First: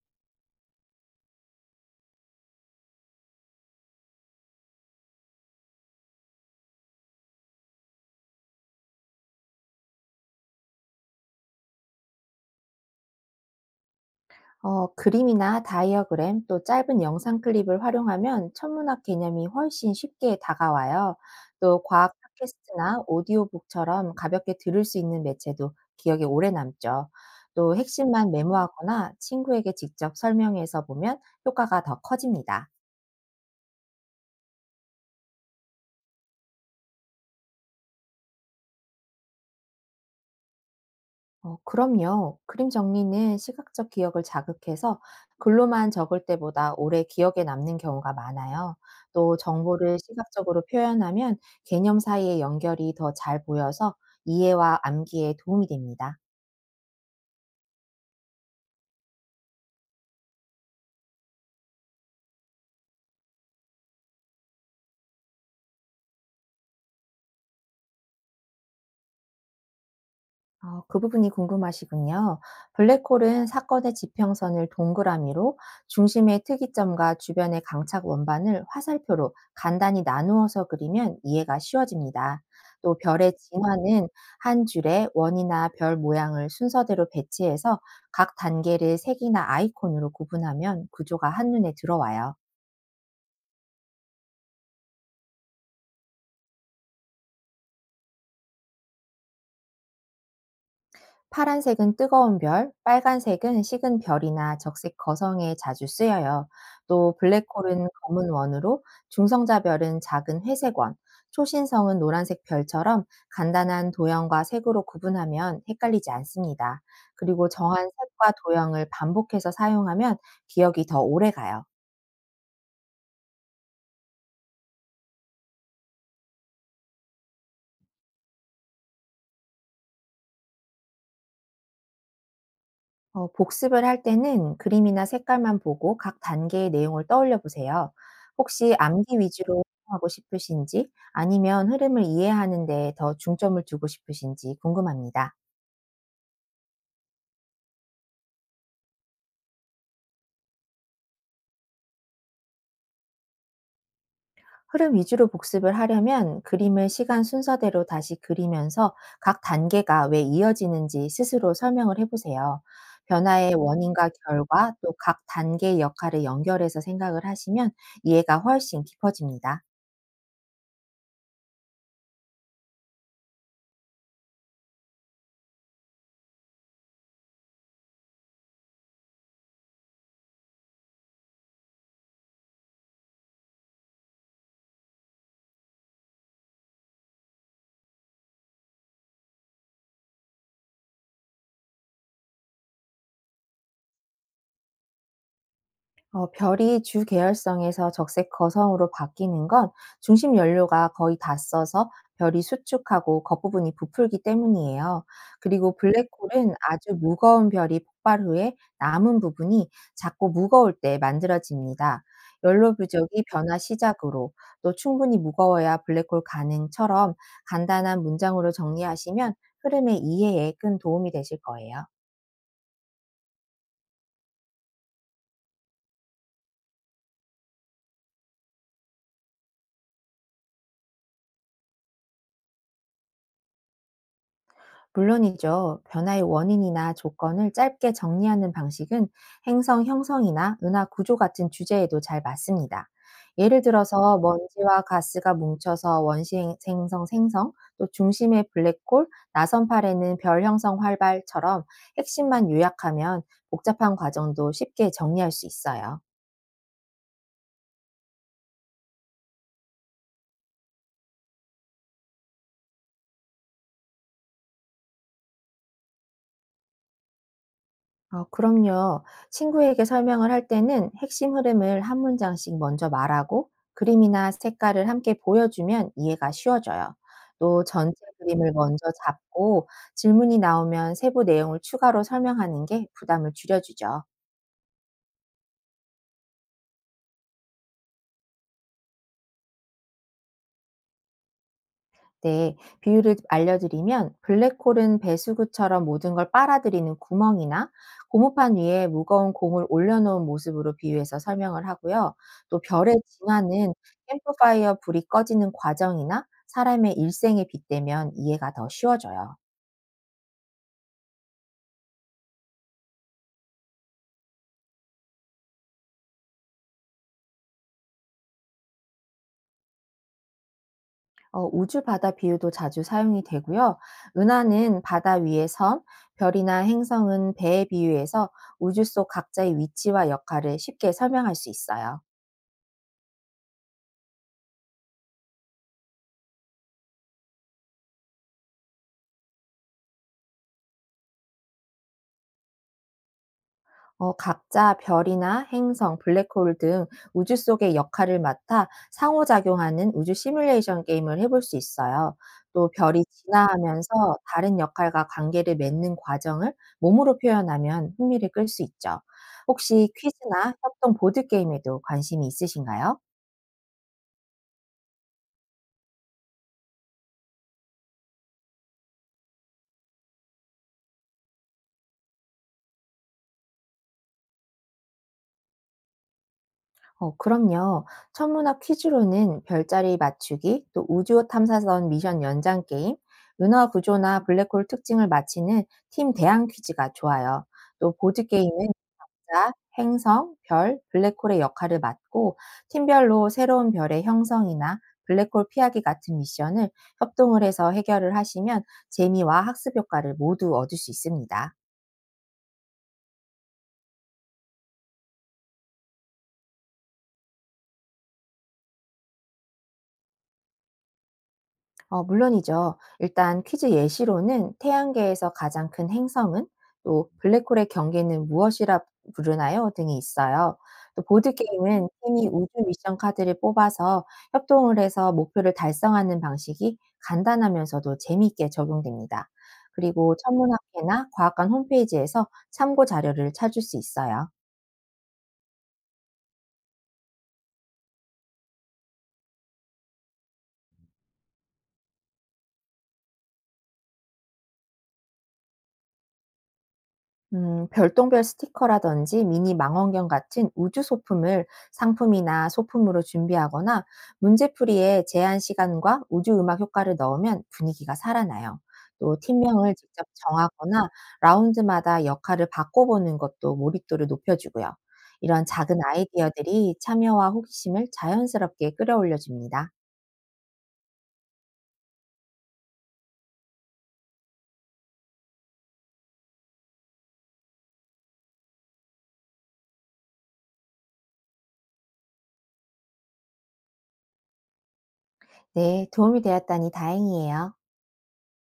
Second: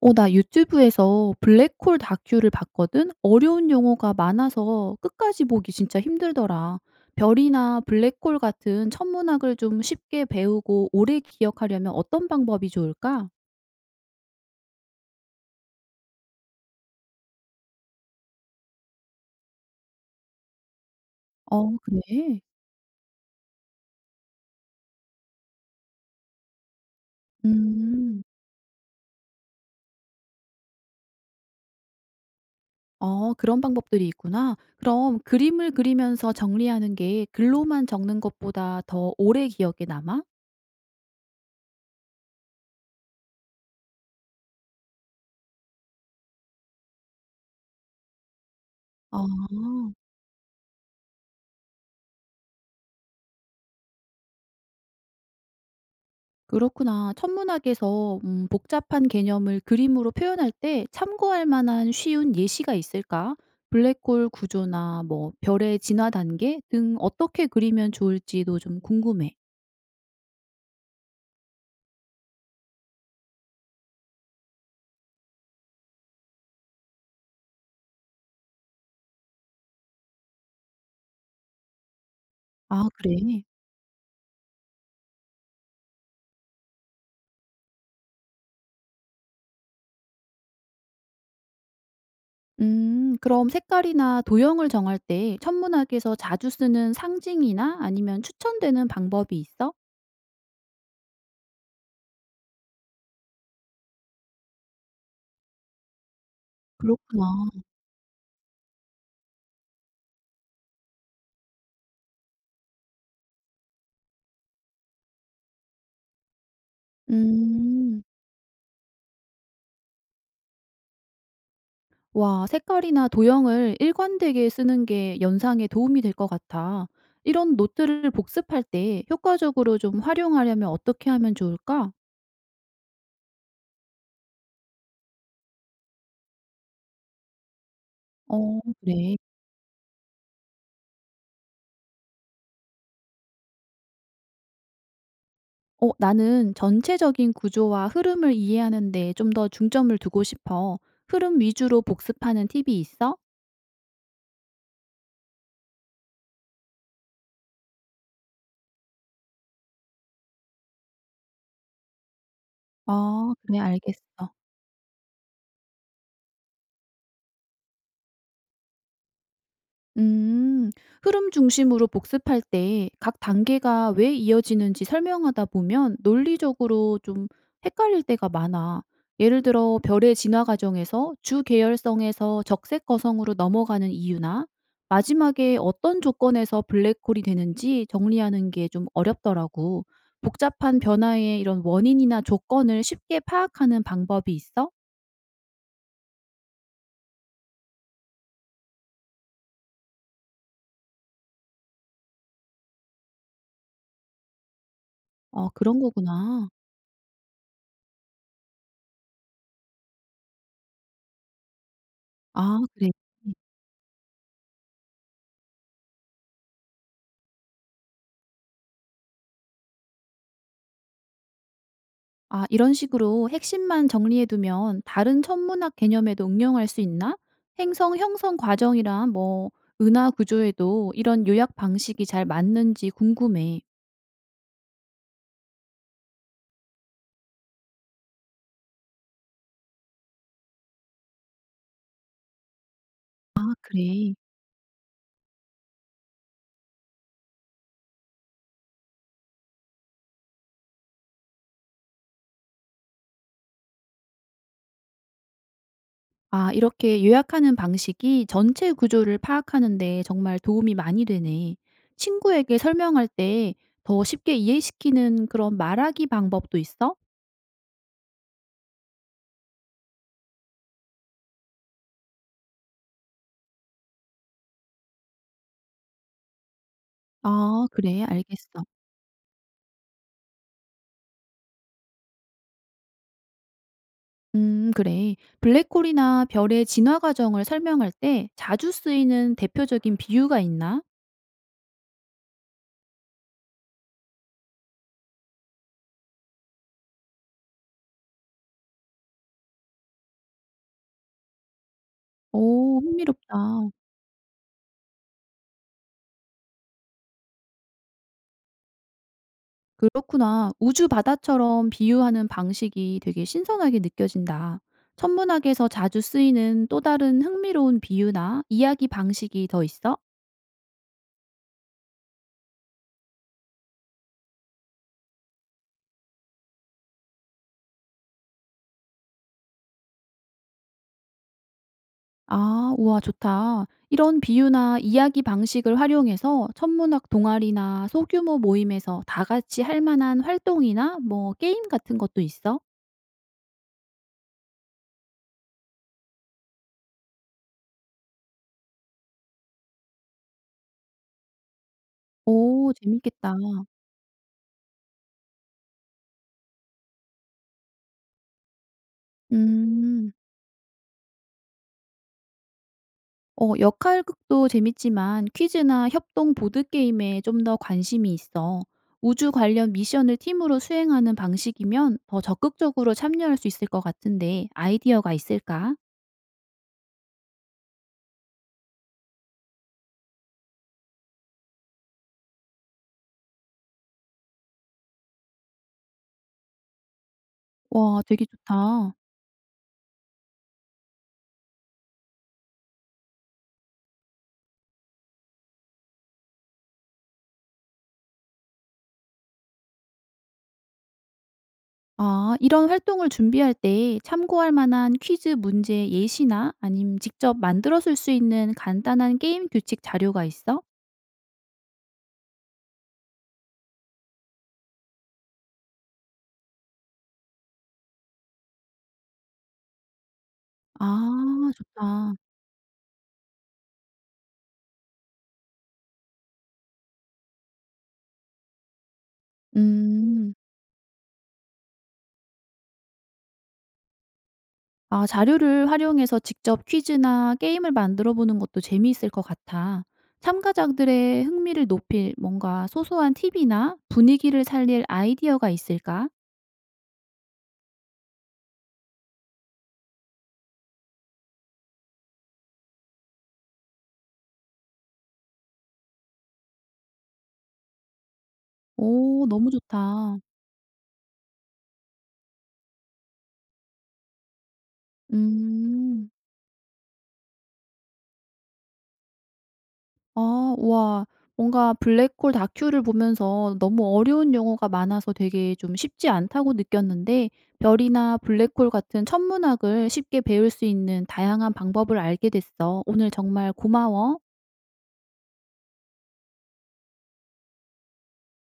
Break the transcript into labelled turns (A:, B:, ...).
A: 나 유튜브에서 블랙홀 다큐를 봤거든. 어려운 용어가 많아서 끝까지 보기 진짜 힘들더라. 별이나 블랙홀 같은 천문학을 좀 쉽게 배우고 오래 기억하려면 어떤 방법이 좋을까?
B: 그림이나 다이어그램 또 짧은 영상 클립을 활용하면 천문학 개념이 훨씬 쉽게 다가와요.
A: 어
B: 또 과학
A: 그래?
B: 팟캐스트나 오디오북처럼 가볍게 들을 수 있는 매체도 기억에 오래 남죠. 또
A: 음.
B: 핵심만 메모하거나 친구에게 직접 설명해서 보면 효과가 더 커집니다.
A: 어 그런 방법들이 있구나. 그럼 그림을 그리면서 정리하는 게 글로만 적는 것보다 더 오래 기억에 남아?
B: 그럼요. 그림 정리는 시각적 기억을 자극해서 글로만 적을 때보다 오래 기억에 남는 경우가 많아요.
A: 아.
B: 또 정보를 시각적으로 표현하면 개념 사이의 연결이 더 잘 보여서 이해와 암기에 도움이 됩니다.
A: 그렇구나. 천문학에서 복잡한 개념을 그림으로 표현할 때 참고할 만한 쉬운 예시가 있을까? 블랙홀 구조나 뭐 별의 진화 단계 등 어떻게 그리면 좋을지도 좀 궁금해.
B: 그 부분이 궁금하시군요. 블랙홀은 사건의 지평선을 동그라미로 중심의 특이점과 주변의 강착 원반을 화살표로 간단히 나누어서 그리면 이해가 쉬워집니다.
A: 아,
B: 또
A: 그래.
B: 별의 진화는 한 줄에 원이나 별 모양을 순서대로 배치해서 각 단계를 색이나 아이콘으로 구분하면 구조가 한눈에 들어와요.
A: 그럼 색깔이나 도형을 정할 때 천문학에서 자주 쓰는 상징이나 아니면 추천되는 방법이 있어?
B: 파란색은 뜨거운 별, 빨간색은 식은 별이나 적색 거성에 자주 쓰여요. 또
A: 그렇구나.
B: 블랙홀은 검은 원으로, 중성자 별은 작은 회색 원, 초신성은 노란색 별처럼 간단한 도형과 색으로 구분하면 헷갈리지 않습니다. 그리고 정한
A: 음.
B: 색과 도형을 반복해서 사용하면 기억이 더 오래 가요.
A: 와, 색깔이나 도형을 일관되게 쓰는 게 연상에 도움이 될 것 같아. 이런 노트를 복습할 때 효과적으로 좀 활용하려면 어떻게 하면 좋을까?
B: 복습을 할 때는 그림이나 색깔만 보고 각 단계의 내용을 떠올려 보세요.
A: 어,
B: 혹시
A: 그래.
B: 암기 위주로 하고 싶으신지 아니면 흐름을 이해하는 데 더 중점을 두고 싶으신지 궁금합니다.
A: 어, 나는 전체적인 구조와 흐름을 이해하는데 좀 더 중점을 두고 싶어. 흐름 위주로 복습하는 팁이 있어?
B: 흐름 위주로 복습을 하려면 그림을 시간 순서대로 다시 그리면서 각 단계가 왜 이어지는지 스스로 설명을 해보세요.
A: 아,
B: 변화의
A: 그래, 알겠어.
B: 원인과 결과 또 각 단계의 역할을 연결해서 생각을 하시면 이해가 훨씬 깊어집니다.
A: 음. 흐름 중심으로 복습할 때 각 단계가 왜 이어지는지 설명하다 보면 논리적으로 좀 헷갈릴 때가 많아. 예를 들어 별의 진화 과정에서 주 계열성에서 적색 거성으로 넘어가는 이유나 마지막에 어떤 조건에서 블랙홀이 되는지 정리하는 게 좀 어렵더라고. 복잡한 변화의 이런 원인이나 조건을 쉽게 파악하는 방법이 있어?
B: 별이 주 계열성에서 적색 거성으로 바뀌는 건 중심 연료가 거의 다 써서 별이 수축하고 겉부분이 부풀기 때문이에요.
A: 어,
B: 그리고
A: 그런 거구나.
B: 블랙홀은 아주 무거운 별이 폭발 후에 남은 부분이 작고 무거울 때 만들어집니다.
A: 아,
B: 연료
A: 그래.
B: 부족이 변화 시작으로 또 충분히 무거워야 블랙홀 가능처럼 간단한 문장으로 정리하시면 흐름의 이해에 큰 도움이 되실 거예요.
A: 아, 이런 식으로 핵심만 정리해두면 다른 천문학 개념에도 응용할 수 있나? 행성 형성 과정이랑 뭐 은하 구조에도 이런 요약 방식이 잘 맞는지 궁금해.
B: 물론이죠. 변화의 원인이나 조건을 짧게 정리하는 방식은 행성 형성이나 은하 구조 같은 주제에도 잘 맞습니다.
A: 아,
B: 예를
A: 그래.
B: 들어서 먼지와 가스가 뭉쳐서 원시 행성 생성, 또 중심의 블랙홀, 나선팔에는 별 형성 활발처럼 핵심만 요약하면 복잡한 과정도 쉽게 정리할 수 있어요.
A: 아, 이렇게 요약하는 방식이 전체 구조를 파악하는데 정말 도움이 많이 되네. 친구에게 설명할 때 더 쉽게 이해시키는 그런 말하기 방법도 있어?
B: 어 그럼요. 친구에게 설명을 할 때는 핵심 흐름을 한 문장씩 먼저 말하고 그림이나 색깔을 함께 보여주면 이해가 쉬워져요. 또
A: 아,
B: 전체
A: 그래,
B: 그림을
A: 알겠어.
B: 먼저 잡고 질문이 나오면 세부 내용을 추가로 설명하는 게 부담을 줄여주죠.
A: 그래. 블랙홀이나 별의 진화 과정을 설명할 때 자주 쓰이는 대표적인 비유가 있나?
B: 네, 비유를 알려드리면 블랙홀은 배수구처럼 모든 걸 빨아들이는 구멍이나 고무판 위에 무거운 공을 올려놓은 모습으로 비유해서 설명을 하고요. 또
A: 오,
B: 별의
A: 흥미롭다.
B: 진화는 캠프파이어 불이 꺼지는 과정이나 사람의 일생에 빗대면 이해가 더 쉬워져요.
A: 그렇구나. 우주 바다처럼 비유하는 방식이 되게 신선하게 느껴진다. 천문학에서 자주 쓰이는 또 다른 흥미로운 비유나 이야기 방식이 더 있어?
B: 우주 바다 비유도 자주 사용이 되고요. 은하는 바다 위의 섬, 별이나 행성은 배에 비유해서 우주 속 각자의 위치와 역할을 쉽게 설명할 수 있어요.
A: 아, 우와, 좋다. 이런 비유나 이야기 방식을 활용해서 천문학 동아리나 소규모 모임에서 다 같이 할 만한 활동이나 뭐 게임 같은 것도 있어?
B: 각자 별이나 행성, 블랙홀 등 우주 속의 역할을 맡아 상호작용하는 우주 시뮬레이션 게임을 해볼 수 있어요. 또
A: 오
B: 별이
A: 재밌겠다.
B: 진화하면서 다른 역할과 관계를 맺는 과정을 몸으로 표현하면 흥미를 끌 수 있죠. 혹시
A: 음.
B: 퀴즈나 협동 보드게임에도 관심이 있으신가요?
A: 어 역할극도 재밌지만 퀴즈나 협동 보드게임에 좀 더 관심이 있어. 우주 관련 미션을 팀으로 수행하는 방식이면 더 적극적으로 참여할 수 있을 것 같은데 아이디어가 있을까?
B: 그럼요. 천문학 퀴즈로는 별자리 맞추기, 또 우주 탐사선 미션 연장 게임, 은하 구조나 블랙홀 특징을 맞히는 팀 대항 퀴즈가 좋아요. 또
A: 와 되게
B: 보드게임은
A: 좋다.
B: 자, 행성, 별, 블랙홀의 역할을 맡고 팀별로 새로운 별의 형성이나 블랙홀 피하기 같은 미션을 협동을 해서 해결을 하시면 재미와 학습 효과를 모두 얻을 수 있습니다.
A: 아 이런 활동을 준비할 때 참고할 만한 퀴즈 문제 예시나 아님 직접 만들어 쓸 수 있는 간단한 게임 규칙 자료가 있어?
B: 물론이죠. 일단 퀴즈 예시로는 태양계에서 가장 큰 행성은 또 블랙홀의 경계는 무엇이라 부르나요? 등이 있어요. 또
A: 아
B: 보드게임은
A: 좋다.
B: 팀이 우주 미션 카드를 뽑아서 협동을 해서 목표를 달성하는 방식이 간단하면서도 재미있게 적용됩니다. 그리고
A: 음.
B: 천문학회나 과학관 홈페이지에서 참고 자료를 찾을 수 있어요.
A: 아, 자료를 활용해서 직접 퀴즈나 게임을 만들어 보는 것도 재미있을 것 같아. 참가자들의 흥미를 높일 뭔가 소소한 팁이나 분위기를 살릴 아이디어가 있을까?
B: 별똥별 스티커라든지 미니 망원경 같은 우주 소품을 상품이나 소품으로 준비하거나 문제풀이에 제한 시간과 우주 음악 효과를 넣으면 분위기가 살아나요. 또
A: 오, 너무
B: 팀명을 직접
A: 좋다.
B: 정하거나 라운드마다 역할을 바꿔보는 것도 몰입도를 높여주고요. 이런 작은
A: 음,
B: 아이디어들이 참여와 호기심을 자연스럽게 끌어올려줍니다.
A: 아, 와. 뭔가 블랙홀 다큐를 보면서 너무 어려운 용어가 많아서 되게 좀 쉽지 않다고 느꼈는데, 별이나 블랙홀 같은 천문학을 쉽게 배울 수 있는 다양한 방법을 알게 됐어. 오늘 정말 고마워.
B: 네, 도움이 되었다니 다행이에요.